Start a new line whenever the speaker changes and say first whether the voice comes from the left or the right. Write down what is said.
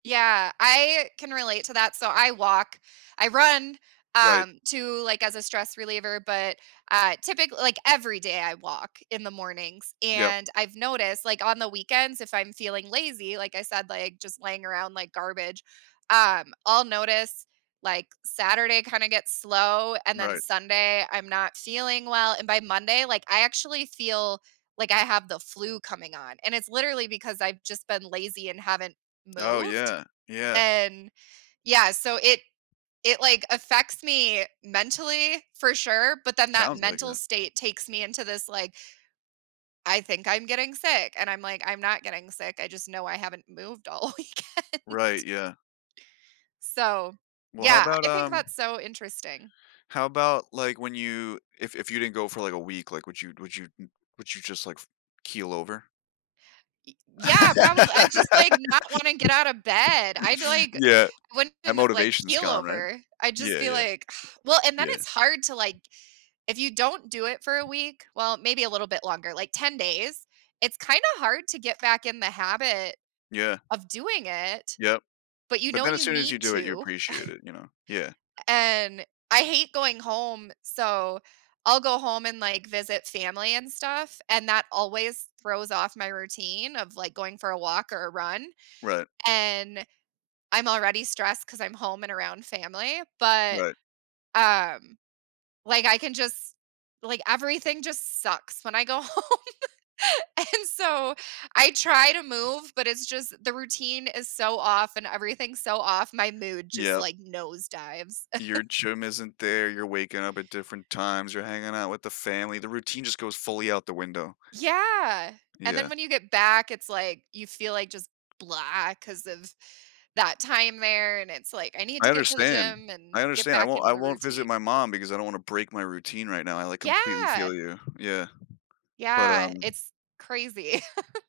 right: Yeah, I can relate to that. So I walk, I run,
left: Right.
right: um, too, like, as a stress reliever, but, uh, typically, like, every day I walk in the mornings
left: Yup.
right: and I've noticed, like, on the weekends, if I'm feeling lazy, like, I said, like, just laying around like garbage. Um, I'll notice, like, Saturday kinda gets slow, and then
left: Right.
right: Sunday, I'm not feeling well, and by Monday, like, I actually feel, like, I have the flu coming on. And it's literally because I've just been lazy and haven't
left: Oh,
right: moved.
left: yeah, yeah.
right: And, yeah, so it it, like, affects me mentally, for sure, but, then that
left: Sounds like
right: mental
left: it.
right: state takes me into this, like I think I'm getting sick and I'm, like, I'm not getting sick. I just know I haven't moved all weekend.
left: Right, yeah.
right: So,
left: Well, how
right: yeah,
left: about,
right: I think
left: um
right: that's so interesting.
left: How about, like, when you, if if you didn't go for like a week, like, would you, n would you would you just, like, keel over?
right: Y yeah, probably. I just, like, not wanna get out of bed. I'd, like,
left: Yeah,
right: I
left: that
right: wouldn't, like,
left: motivation is
right: keel
left: gone, right?
right: over. I just
left: Yeah,
right: feel,
left: yeah.
right: like, well, and then
left: Yeah.
right: it's hard to, like, if you don't do it for a week, well, maybe a little bit longer, like, 10 days, it's kinda hard to get back in the habit
left: Yeah.
right: of doing it.
left: Yup,
right: But you
left: but,
right: know
left: then as
right: you
left: soon as you
right: need
left: do it, you
right: to.
left: appreciate it, you know, yeah.
right: And I hate going home, so I'll go home and, like, visit family and stuff, and that always throws off my routine of, like, going for a walk or a run,
left: Right.
right: and I'm already stressed 'cause I'm home and around family, but,
left: Right.
right: um, like, I can just, like, everything just sucks when I go home, and so I try to move, but it's just the routine is so off and everything's so off, my mood just,
left: Yup.
right: like, nosedives.
left: Your gym isn't there, you're waking up at different times, you're hanging out with the family, the routine just goes fully out the window.
right: Yeah. And
left: Yeah.
right: then when you get back, it's, like, you feel, like, just blah 'cause of that time there and it's, like, I need
left: I
right: to get to the
left: understand,
right: gym
left: I
right: and get
left: understand. I
right: back
left: won't
right: into
left: I
right: the
left: won't visit
right: routine.
left: my mom because I don't wanna break my routine right now. I, like, completely
right: Yeah.
left: feel you, yeah, but,
right: Yeah,
left: um.
right: it's crazy.